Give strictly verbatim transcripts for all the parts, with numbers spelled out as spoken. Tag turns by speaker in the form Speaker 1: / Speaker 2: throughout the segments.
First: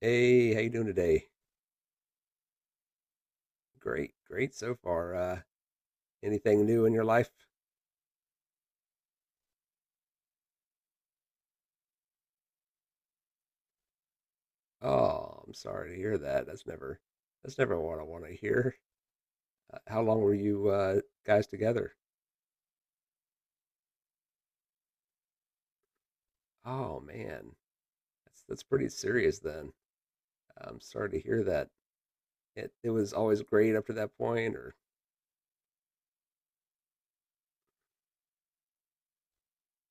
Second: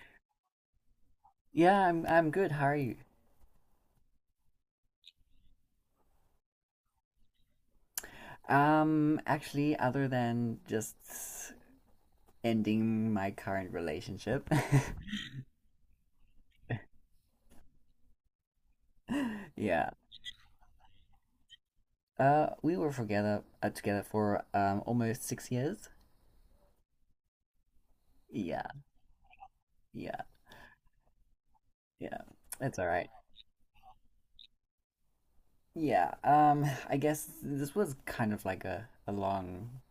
Speaker 1: Hey, how you doing today?
Speaker 2: Yeah, I'm I'm good. How are you?
Speaker 1: Great, great so far. Uh, anything new in your life?
Speaker 2: Um, actually, other than just ending my current relationship.
Speaker 1: Oh, I'm sorry to hear that. That's never, that's never what I want to hear. Uh,
Speaker 2: Yeah.
Speaker 1: how long were you uh, guys together?
Speaker 2: Uh, we were together uh, together for um almost six years.
Speaker 1: Oh man, that's that's
Speaker 2: Yeah,
Speaker 1: pretty serious then.
Speaker 2: yeah,
Speaker 1: I'm sorry to hear that.
Speaker 2: yeah.
Speaker 1: It
Speaker 2: It's all
Speaker 1: it
Speaker 2: right.
Speaker 1: was always great up to that point, or
Speaker 2: Yeah. Um, I guess this was kind of like a a long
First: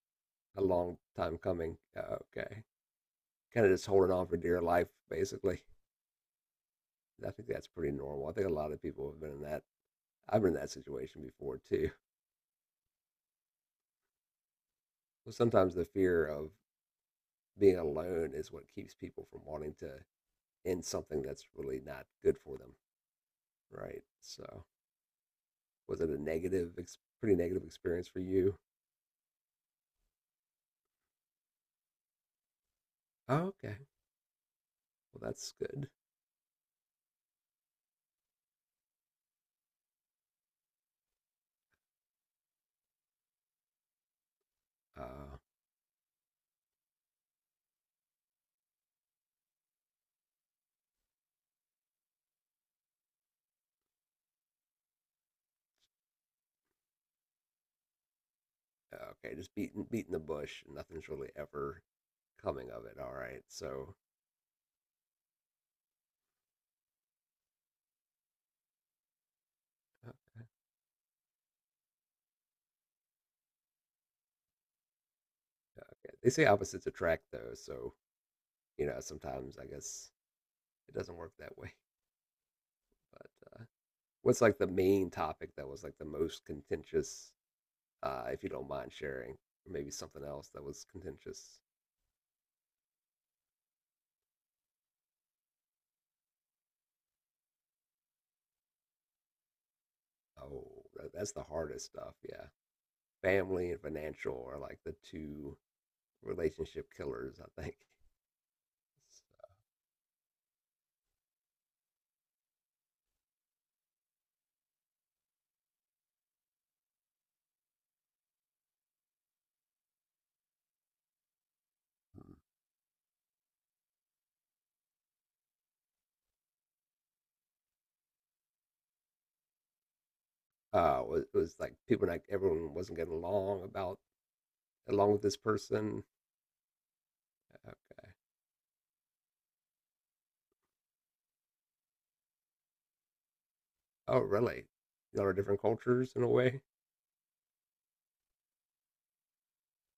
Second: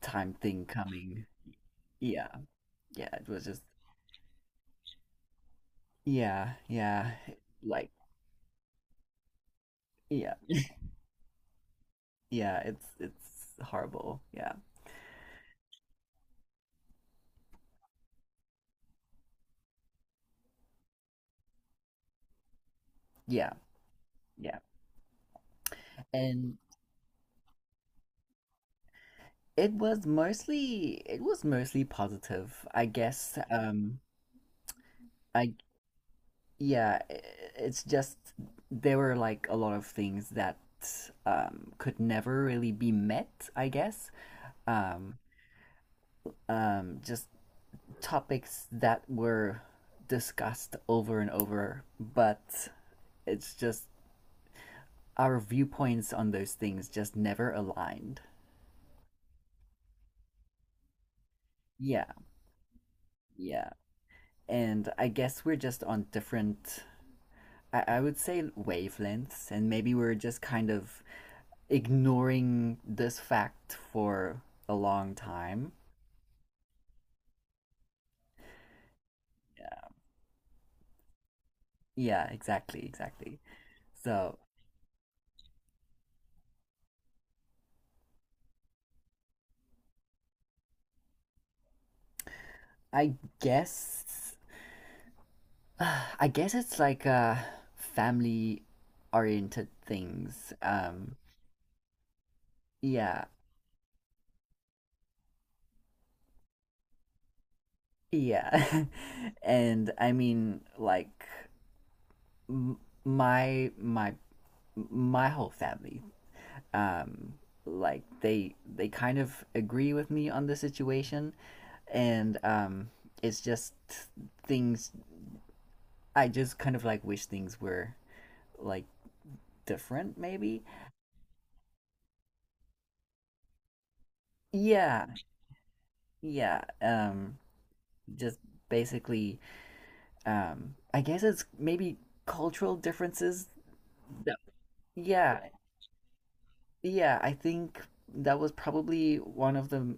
Speaker 2: time
Speaker 1: a
Speaker 2: thing
Speaker 1: long
Speaker 2: coming.
Speaker 1: time coming. Uh,
Speaker 2: Yeah,
Speaker 1: okay,
Speaker 2: yeah. It was just
Speaker 1: kind of just holding on for dear life, basically.
Speaker 2: yeah, yeah.
Speaker 1: I think that's
Speaker 2: Like
Speaker 1: pretty normal. I think a lot of people have been in that.
Speaker 2: yeah,
Speaker 1: I've been in that situation before too.
Speaker 2: yeah. It's it's horrible. Yeah,
Speaker 1: Well, sometimes the fear of being alone is what keeps people from wanting to end something that's really not good for them,
Speaker 2: yeah,
Speaker 1: right? So, was it a
Speaker 2: yeah.
Speaker 1: negative, ex- pretty negative experience for you?
Speaker 2: It was mostly it was mostly positive, I guess.
Speaker 1: Oh, okay.
Speaker 2: Um,
Speaker 1: Well,
Speaker 2: I
Speaker 1: that's good.
Speaker 2: Yeah, i- it's just there were like a lot of things that um could never really be met, I guess. Um,
Speaker 1: Uh,
Speaker 2: um, just topics that were discussed over and over, but it's just our viewpoints on those things just never aligned.
Speaker 1: okay, just beating beating the bush. And nothing's really ever
Speaker 2: Yeah,
Speaker 1: coming of it. All right.
Speaker 2: yeah.
Speaker 1: So,
Speaker 2: And I guess we're just on different I, I would say wavelengths, and maybe
Speaker 1: uh,
Speaker 2: we're just kind of ignoring this fact for a long time.
Speaker 1: okay. They say opposites attract, though. So, you know, sometimes I
Speaker 2: Yeah.
Speaker 1: guess it doesn't work that way.
Speaker 2: Yeah, exactly, exactly.
Speaker 1: But uh,
Speaker 2: So
Speaker 1: what's like the main topic that was like the most contentious uh, if you don't mind sharing. Or maybe something else that was contentious.
Speaker 2: I guess I guess it's like uh family oriented things.
Speaker 1: Oh, that,
Speaker 2: Um
Speaker 1: that's the hardest stuff. Yeah.
Speaker 2: yeah.
Speaker 1: Family and financial are like the two relationship killers, I think.
Speaker 2: Yeah.
Speaker 1: So,
Speaker 2: And I mean like m- my my my whole family. um, like they they kind of agree with me on the situation, and um, it's just things. I just kind of like wish things were like different, maybe.
Speaker 1: Uh, it was, it was like people, like everyone wasn't getting along about
Speaker 2: Yeah,
Speaker 1: along with this person.
Speaker 2: yeah. Um,
Speaker 1: Okay.
Speaker 2: just basically, um, I guess it's maybe cultural differences.
Speaker 1: Oh,
Speaker 2: that-
Speaker 1: really? Y'all are
Speaker 2: Yeah,
Speaker 1: different cultures in a way,
Speaker 2: yeah. I think that was probably one of the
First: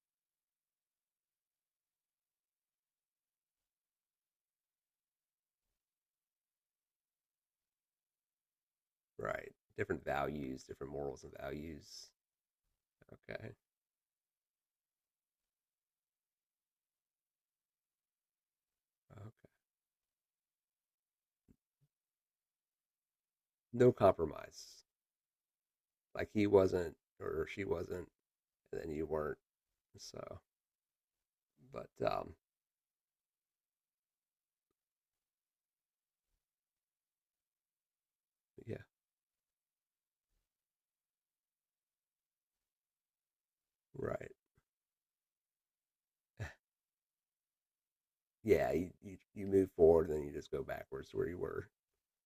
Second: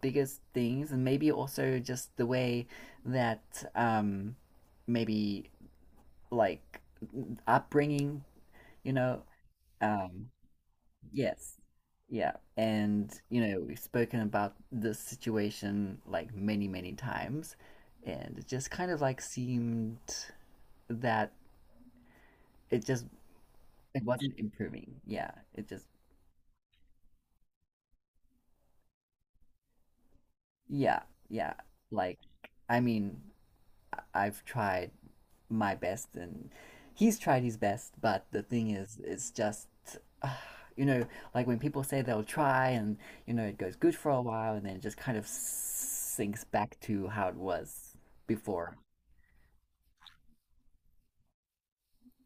Speaker 2: biggest things, and maybe also just the way that um, maybe like upbringing, you know.
Speaker 1: right? Different
Speaker 2: Um,
Speaker 1: values, different morals and
Speaker 2: yes,
Speaker 1: values.
Speaker 2: yeah, and you
Speaker 1: Okay.
Speaker 2: know we've spoken about this situation like many many times, and it just kind of like
Speaker 1: Okay.
Speaker 2: seemed that it just
Speaker 1: No
Speaker 2: it wasn't
Speaker 1: compromise.
Speaker 2: improving. Yeah, it just
Speaker 1: Like he wasn't or she wasn't, and then you weren't. So,
Speaker 2: yeah, yeah.
Speaker 1: but
Speaker 2: Like
Speaker 1: um,
Speaker 2: I mean I've tried my best and he's tried his best, but the thing
Speaker 1: yeah,
Speaker 2: is it's just ah, you know, like when people say they'll try, and you know it goes good for a
Speaker 1: right.
Speaker 2: while and then it just kind of sinks back to how it was
Speaker 1: Yeah,
Speaker 2: before.
Speaker 1: you, you, you move forward and then you just go backwards to where you were.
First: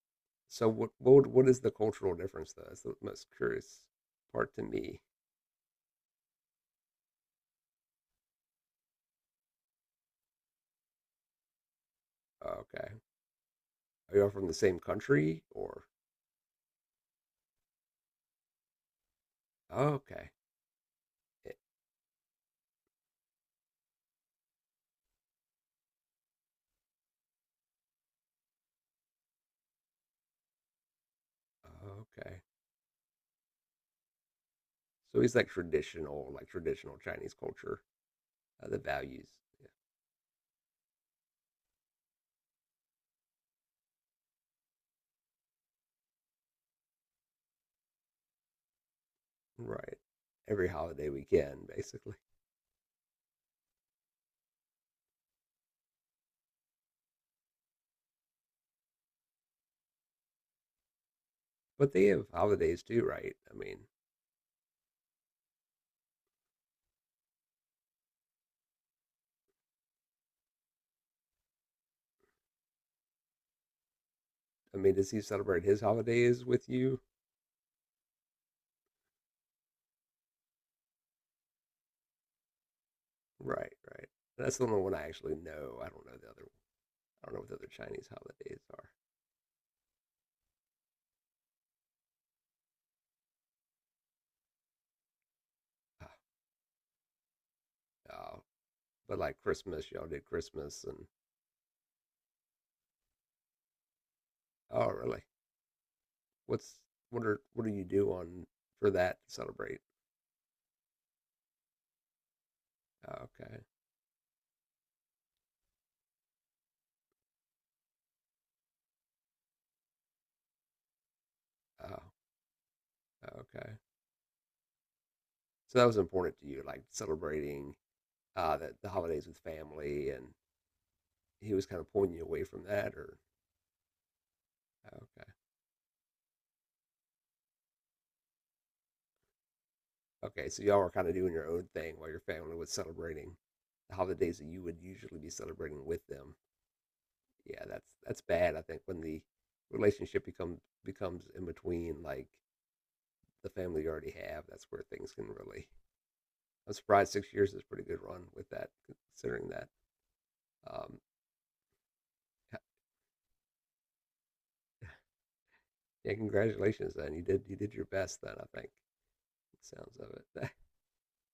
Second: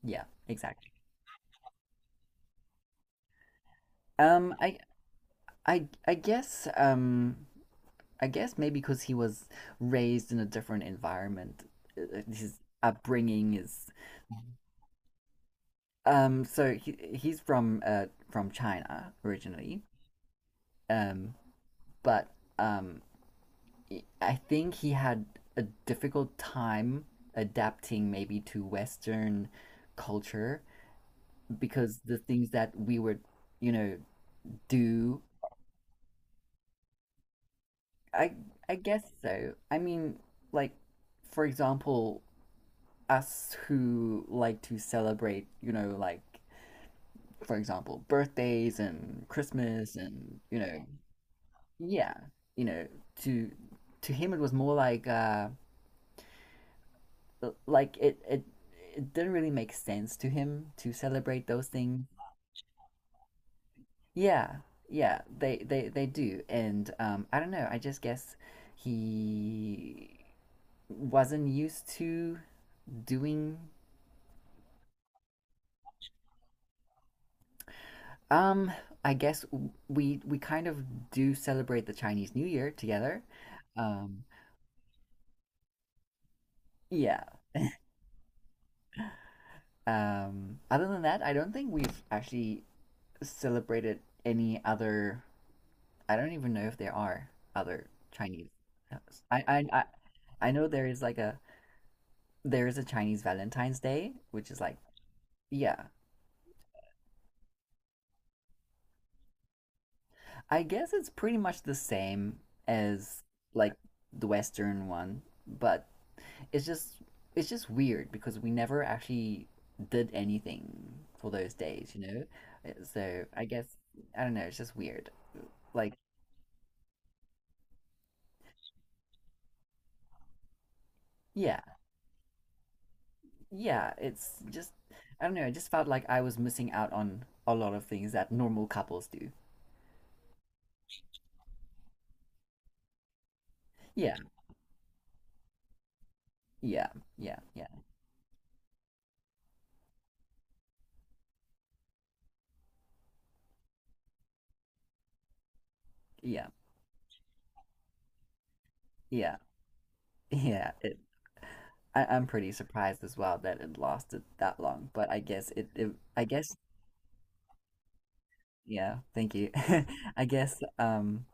Speaker 2: Yeah,
Speaker 1: So what
Speaker 2: exactly.
Speaker 1: what what is the cultural difference though? That's the most curious part
Speaker 2: um
Speaker 1: to
Speaker 2: i
Speaker 1: me.
Speaker 2: i i guess um I guess maybe because he was raised in a different environment. Uh, his
Speaker 1: Okay,
Speaker 2: upbringing is
Speaker 1: are you all from the same country or?
Speaker 2: um so he, he's from uh from China originally,
Speaker 1: Oh, okay,
Speaker 2: um
Speaker 1: It-
Speaker 2: but um I think he had a difficult time adapting maybe to Western culture because
Speaker 1: oh,
Speaker 2: the
Speaker 1: okay.
Speaker 2: things that we would, you know,
Speaker 1: So
Speaker 2: do.
Speaker 1: he's like traditional, like traditional Chinese culture,
Speaker 2: I
Speaker 1: uh,
Speaker 2: I
Speaker 1: the
Speaker 2: guess
Speaker 1: values,
Speaker 2: so.
Speaker 1: yeah.
Speaker 2: I mean, like for example, us who like to celebrate, you know, like for example, birthdays and Christmas
Speaker 1: Right?
Speaker 2: and you
Speaker 1: Every
Speaker 2: know,
Speaker 1: holiday weekend,
Speaker 2: yeah,
Speaker 1: basically.
Speaker 2: you know, to to him it was more like uh like it it it didn't really make sense to him to celebrate those
Speaker 1: But they
Speaker 2: things.
Speaker 1: have holidays too, right? I mean,
Speaker 2: Yeah, yeah, they they they do, and um, I don't know. I just guess he wasn't used to doing.
Speaker 1: I mean, does he celebrate his holidays with you?
Speaker 2: Um, I guess w- we we kind of do celebrate the Chinese New Year together.
Speaker 1: Right, right.
Speaker 2: Um,
Speaker 1: That's the only one I actually know. I don't know the other. I
Speaker 2: yeah.
Speaker 1: don't know what the other Chinese holidays are.
Speaker 2: Um, other than that, I don't think we've actually celebrated any other.
Speaker 1: Ah,
Speaker 2: I don't even know if there are other
Speaker 1: oh,
Speaker 2: Chinese.
Speaker 1: but like
Speaker 2: I I I,
Speaker 1: Christmas, y'all did
Speaker 2: I know
Speaker 1: Christmas,
Speaker 2: there is
Speaker 1: and
Speaker 2: like a there is a Chinese Valentine's Day, which is like
Speaker 1: oh, really?
Speaker 2: yeah.
Speaker 1: What's what are what do you do on for that to celebrate?
Speaker 2: I guess it's pretty much the same as
Speaker 1: Oh, okay.
Speaker 2: like the Western one, but it's just it's just weird because we never actually did anything for those days, you
Speaker 1: Oh,
Speaker 2: know? Uh, So I guess
Speaker 1: okay.
Speaker 2: I don't know, it's just weird.
Speaker 1: So that
Speaker 2: Like
Speaker 1: was important to you, like celebrating uh the, the holidays with family, and he
Speaker 2: yeah,
Speaker 1: was kind of pulling you away from that, or
Speaker 2: yeah, it's just I
Speaker 1: okay,
Speaker 2: don't know, I just felt like I was missing out on a lot of things that normal couples do.
Speaker 1: okay. So y'all were kind of doing your own thing while your family was celebrating the
Speaker 2: Yeah,
Speaker 1: holidays that you would usually be celebrating with them.
Speaker 2: yeah, yeah,
Speaker 1: Yeah,
Speaker 2: yeah,
Speaker 1: that's that's bad. I think when the relationship becomes becomes in between like the family you already have, that's where things can really.
Speaker 2: yeah,
Speaker 1: I'm surprised six years is a pretty good run with that,
Speaker 2: yeah,
Speaker 1: considering that.
Speaker 2: yeah. It,
Speaker 1: Um,
Speaker 2: I, I'm pretty surprised as well that it lasted that long, but I guess it, it
Speaker 1: yeah,
Speaker 2: I guess
Speaker 1: congratulations. Then you did you did your best. Then I think it
Speaker 2: yeah, thank you.
Speaker 1: sounds of
Speaker 2: I
Speaker 1: it.
Speaker 2: guess um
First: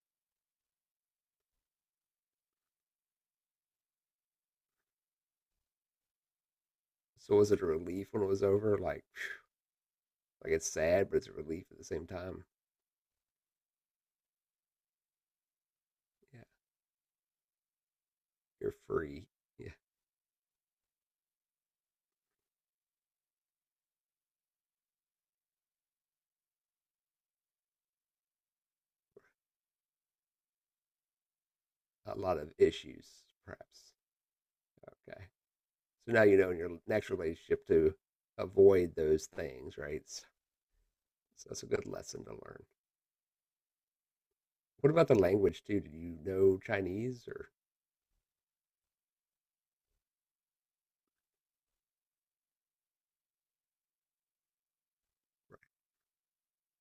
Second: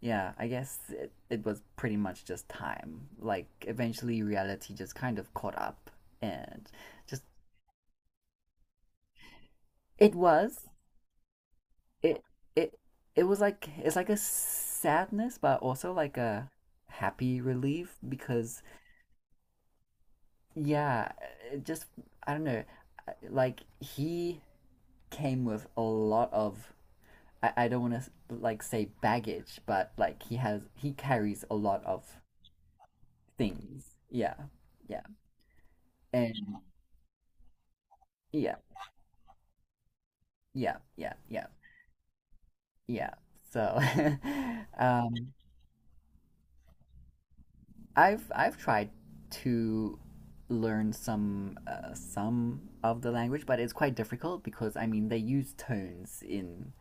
Speaker 2: yeah, I guess it, it was pretty much just time. Like eventually reality just kind of caught up. And just
Speaker 1: So was it a relief when it was over? Like, phew,
Speaker 2: it
Speaker 1: like
Speaker 2: was
Speaker 1: it's sad, but it's a relief at the same
Speaker 2: it
Speaker 1: time.
Speaker 2: it it was like it's like a sadness but also like
Speaker 1: Yeah,
Speaker 2: a happy relief because
Speaker 1: you're free. Yeah,
Speaker 2: yeah it just I don't know, like he came with a lot of i, I don't want to like say baggage but like he has he carries a lot of
Speaker 1: a lot of issues perhaps.
Speaker 2: things. Yeah, yeah,
Speaker 1: Okay. So now
Speaker 2: and
Speaker 1: you know in your next relationship to
Speaker 2: yeah,
Speaker 1: avoid those things, right? So,
Speaker 2: yeah, yeah, yeah,
Speaker 1: so that's a good lesson to learn.
Speaker 2: yeah, so.
Speaker 1: What about
Speaker 2: um
Speaker 1: the language too? Did you know Chinese or?
Speaker 2: I've I've tried to learn some uh, some of the language, but it's quite difficult because I mean they use tones in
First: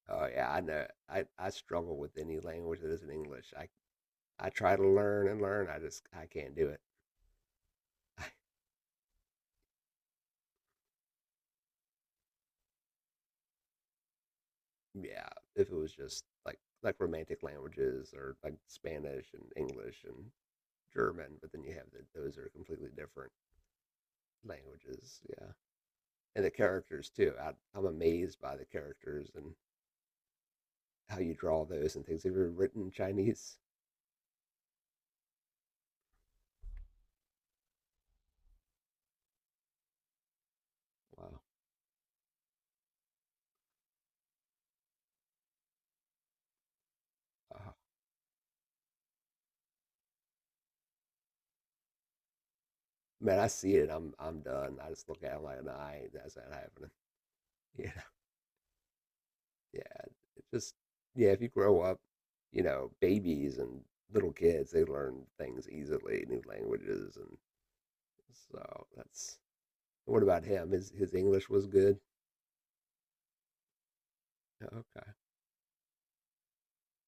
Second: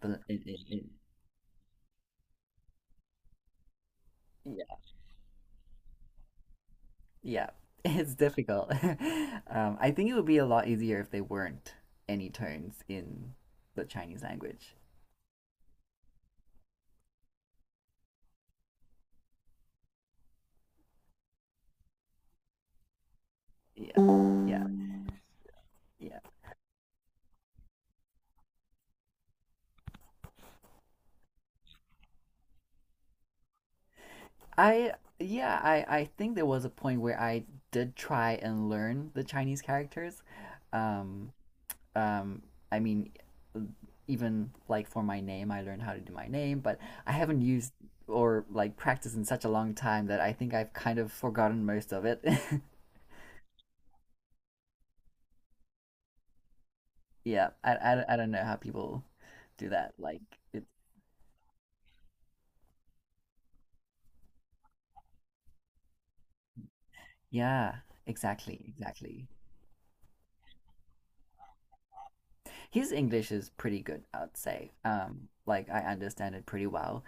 Speaker 2: the
Speaker 1: Oh
Speaker 2: in,
Speaker 1: yeah,
Speaker 2: in,
Speaker 1: I
Speaker 2: in
Speaker 1: know. I, I struggle with any language that isn't English. I I
Speaker 2: yeah,
Speaker 1: try to learn and learn. I just I can't do it.
Speaker 2: yeah. It's difficult. um, I think it would be a lot easier if they weren't any tones in the Chinese language.
Speaker 1: Yeah, if it was just like like romantic languages or like Spanish and English and German, but then you have the, those are completely different
Speaker 2: Yeah, yeah,
Speaker 1: languages. Yeah.
Speaker 2: yeah.
Speaker 1: And the characters too. I, I'm amazed by the characters and how you draw those and things. Have you ever written Chinese?
Speaker 2: I Yeah, I I think there was a point where I did try and learn the Chinese characters. Um,
Speaker 1: Wow,
Speaker 2: um, I mean, even like for my name, I learned how to do my name, but I haven't
Speaker 1: uh,
Speaker 2: used or like practiced in such a long time that I think I've kind of forgotten most of it.
Speaker 1: man, I see it. I'm I'm done. I just look at it like, nah, ain't- that's not happening.
Speaker 2: Yeah, I,
Speaker 1: Yeah,
Speaker 2: I, I don't know how people do
Speaker 1: yeah.
Speaker 2: that. Like,
Speaker 1: It
Speaker 2: it,
Speaker 1: just yeah. If you grow up, you know, babies and little kids, they learn things easily, new languages, and
Speaker 2: yeah, exactly,
Speaker 1: so
Speaker 2: exactly.
Speaker 1: that's. What about him? His his English was good.
Speaker 2: His English is pretty good, I'd say.
Speaker 1: Okay,
Speaker 2: Um, like I understand it pretty well.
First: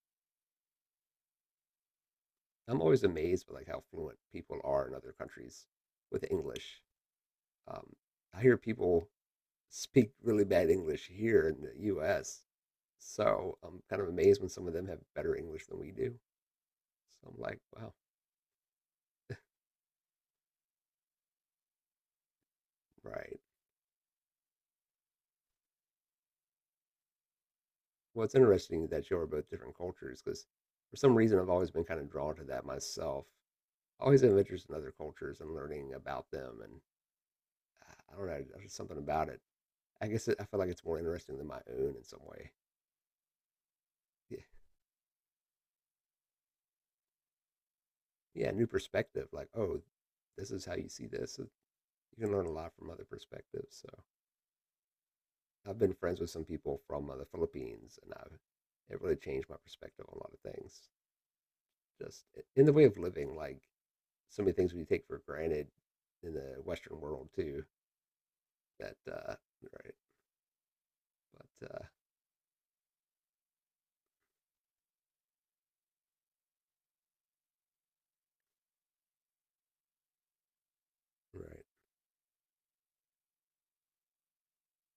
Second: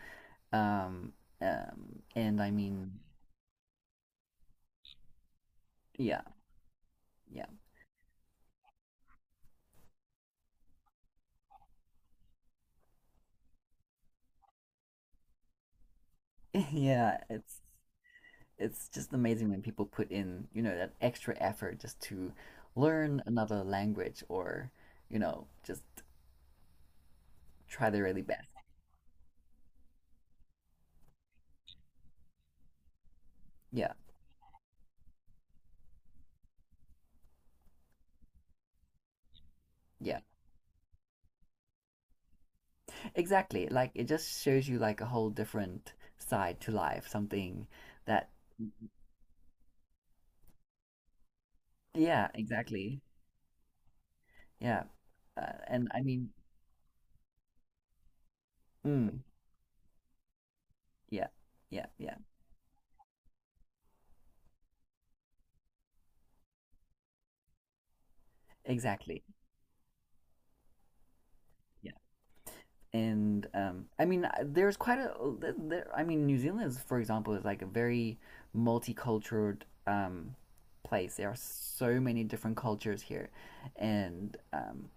Speaker 2: Um, um, and I
Speaker 1: I'm
Speaker 2: mean,
Speaker 1: always amazed by like how fluent people are in other countries
Speaker 2: yeah,
Speaker 1: with English.
Speaker 2: yeah,
Speaker 1: Um, I hear people speak really bad English here in the U S, so I'm kind of amazed when some of them have better English than we do.
Speaker 2: yeah.
Speaker 1: So I'm like,
Speaker 2: It's
Speaker 1: wow,
Speaker 2: it's just amazing when people put in, you know, that extra effort just to learn
Speaker 1: right.
Speaker 2: another language, or, you know, just try their really
Speaker 1: Well, it's
Speaker 2: best.
Speaker 1: interesting that you are both different cultures because for some reason I've always been kind of drawn to that myself.
Speaker 2: Yeah,
Speaker 1: I always have interest in other cultures and learning about them, and uh, I don't know, there's just something about it. I
Speaker 2: yeah,
Speaker 1: guess it, I feel like it's more interesting than my own in some way.
Speaker 2: exactly. Like it
Speaker 1: Yeah,
Speaker 2: just shows you like a whole different side to life, something that,
Speaker 1: yeah, new perspective. Like, oh, this is how you see this. So you
Speaker 2: yeah,
Speaker 1: can learn a lot from
Speaker 2: exactly.
Speaker 1: other perspectives. So
Speaker 2: Yeah. Uh,
Speaker 1: I've
Speaker 2: and
Speaker 1: been
Speaker 2: I
Speaker 1: friends
Speaker 2: mean,
Speaker 1: with some people from uh, the Philippines, and I've it really
Speaker 2: mm,
Speaker 1: changed my perspective on a lot of things.
Speaker 2: yeah, yeah, yeah,
Speaker 1: Just in the way of living, like so many things we take for granted in the Western world too. That
Speaker 2: exactly.
Speaker 1: uh, right, but uh,
Speaker 2: Yeah. and um, I mean, uh, there's quite a. there- I mean, New Zealand is, for example, is like a very multicultural um, place. There are
Speaker 1: right,
Speaker 2: so many different cultures here, and um,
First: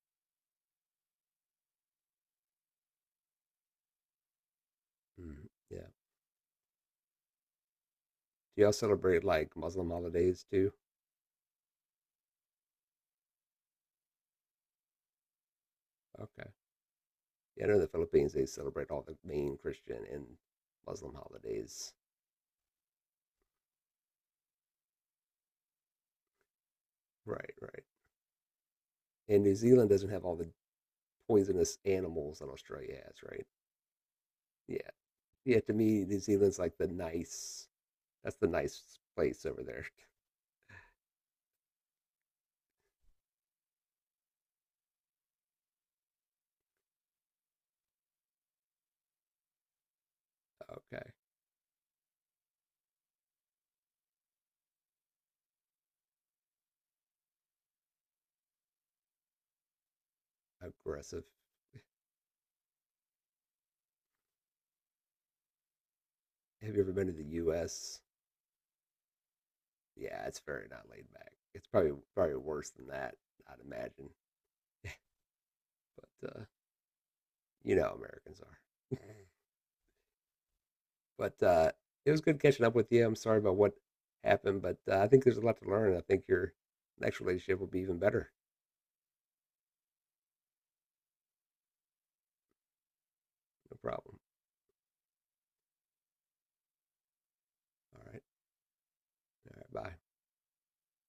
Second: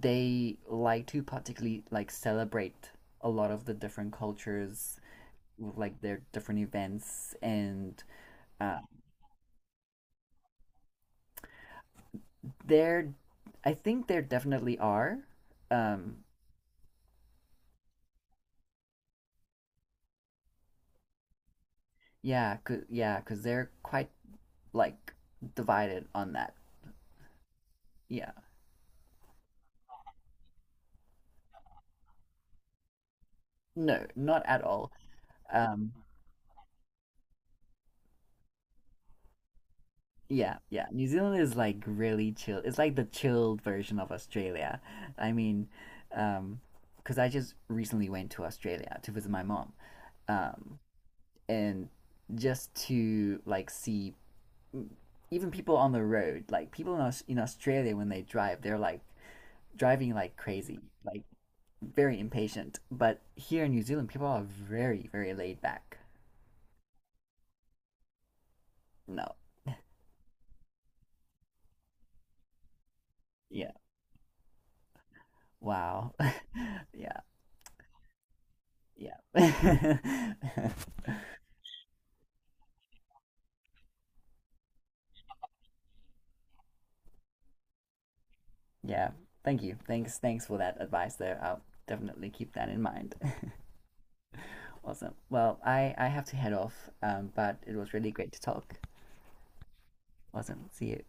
Speaker 2: they like to particularly like celebrate a lot of the different cultures
Speaker 1: mm,
Speaker 2: with
Speaker 1: yeah.
Speaker 2: like their different events, and
Speaker 1: Do y'all
Speaker 2: uh,
Speaker 1: celebrate like Muslim holidays too?
Speaker 2: they I think there definitely are. Um,
Speaker 1: Okay, yeah. I know in the Philippines they celebrate all the main Christian and Muslim holidays.
Speaker 2: yeah, cause, yeah, because they're quite like divided on that.
Speaker 1: Right, right.
Speaker 2: Yeah.
Speaker 1: And New Zealand doesn't have all the poisonous animals that Australia has, right?
Speaker 2: No, not at
Speaker 1: Yeah,
Speaker 2: all.
Speaker 1: yeah, to
Speaker 2: Um,
Speaker 1: me, New Zealand's like the nice. That's the nice place over there.
Speaker 2: yeah, yeah. New Zealand is like really chill. It's like the chilled version of Australia. I mean, um, because I just recently went to Australia to visit my mom, um,
Speaker 1: Okay,
Speaker 2: and just to like see even people on the road, like people in Aus in Australia, when they drive, they're like driving like crazy, like
Speaker 1: aggressive.
Speaker 2: very impatient. But here in New Zealand, people are very, very laid back.
Speaker 1: Have you ever been to the U S?
Speaker 2: No,
Speaker 1: Yeah, it's very not laid back. It's probably probably worse than that. I'd
Speaker 2: yeah,
Speaker 1: imagine,
Speaker 2: wow,
Speaker 1: but uh,
Speaker 2: yeah.
Speaker 1: you know, how Americans are.
Speaker 2: Yeah.
Speaker 1: But uh, it was good catching up with you. I'm sorry about what happened, but uh, I think there's a lot to learn. I think your next relationship will be even better.
Speaker 2: Yeah. Thank you. Thanks. Thanks for that advice there. I'll definitely keep that in mind.
Speaker 1: No problem.
Speaker 2: Awesome. Well, I I have to head off. Um, but it was
Speaker 1: All
Speaker 2: really
Speaker 1: right.
Speaker 2: great to talk.
Speaker 1: All right. Bye.
Speaker 2: Awesome. See you.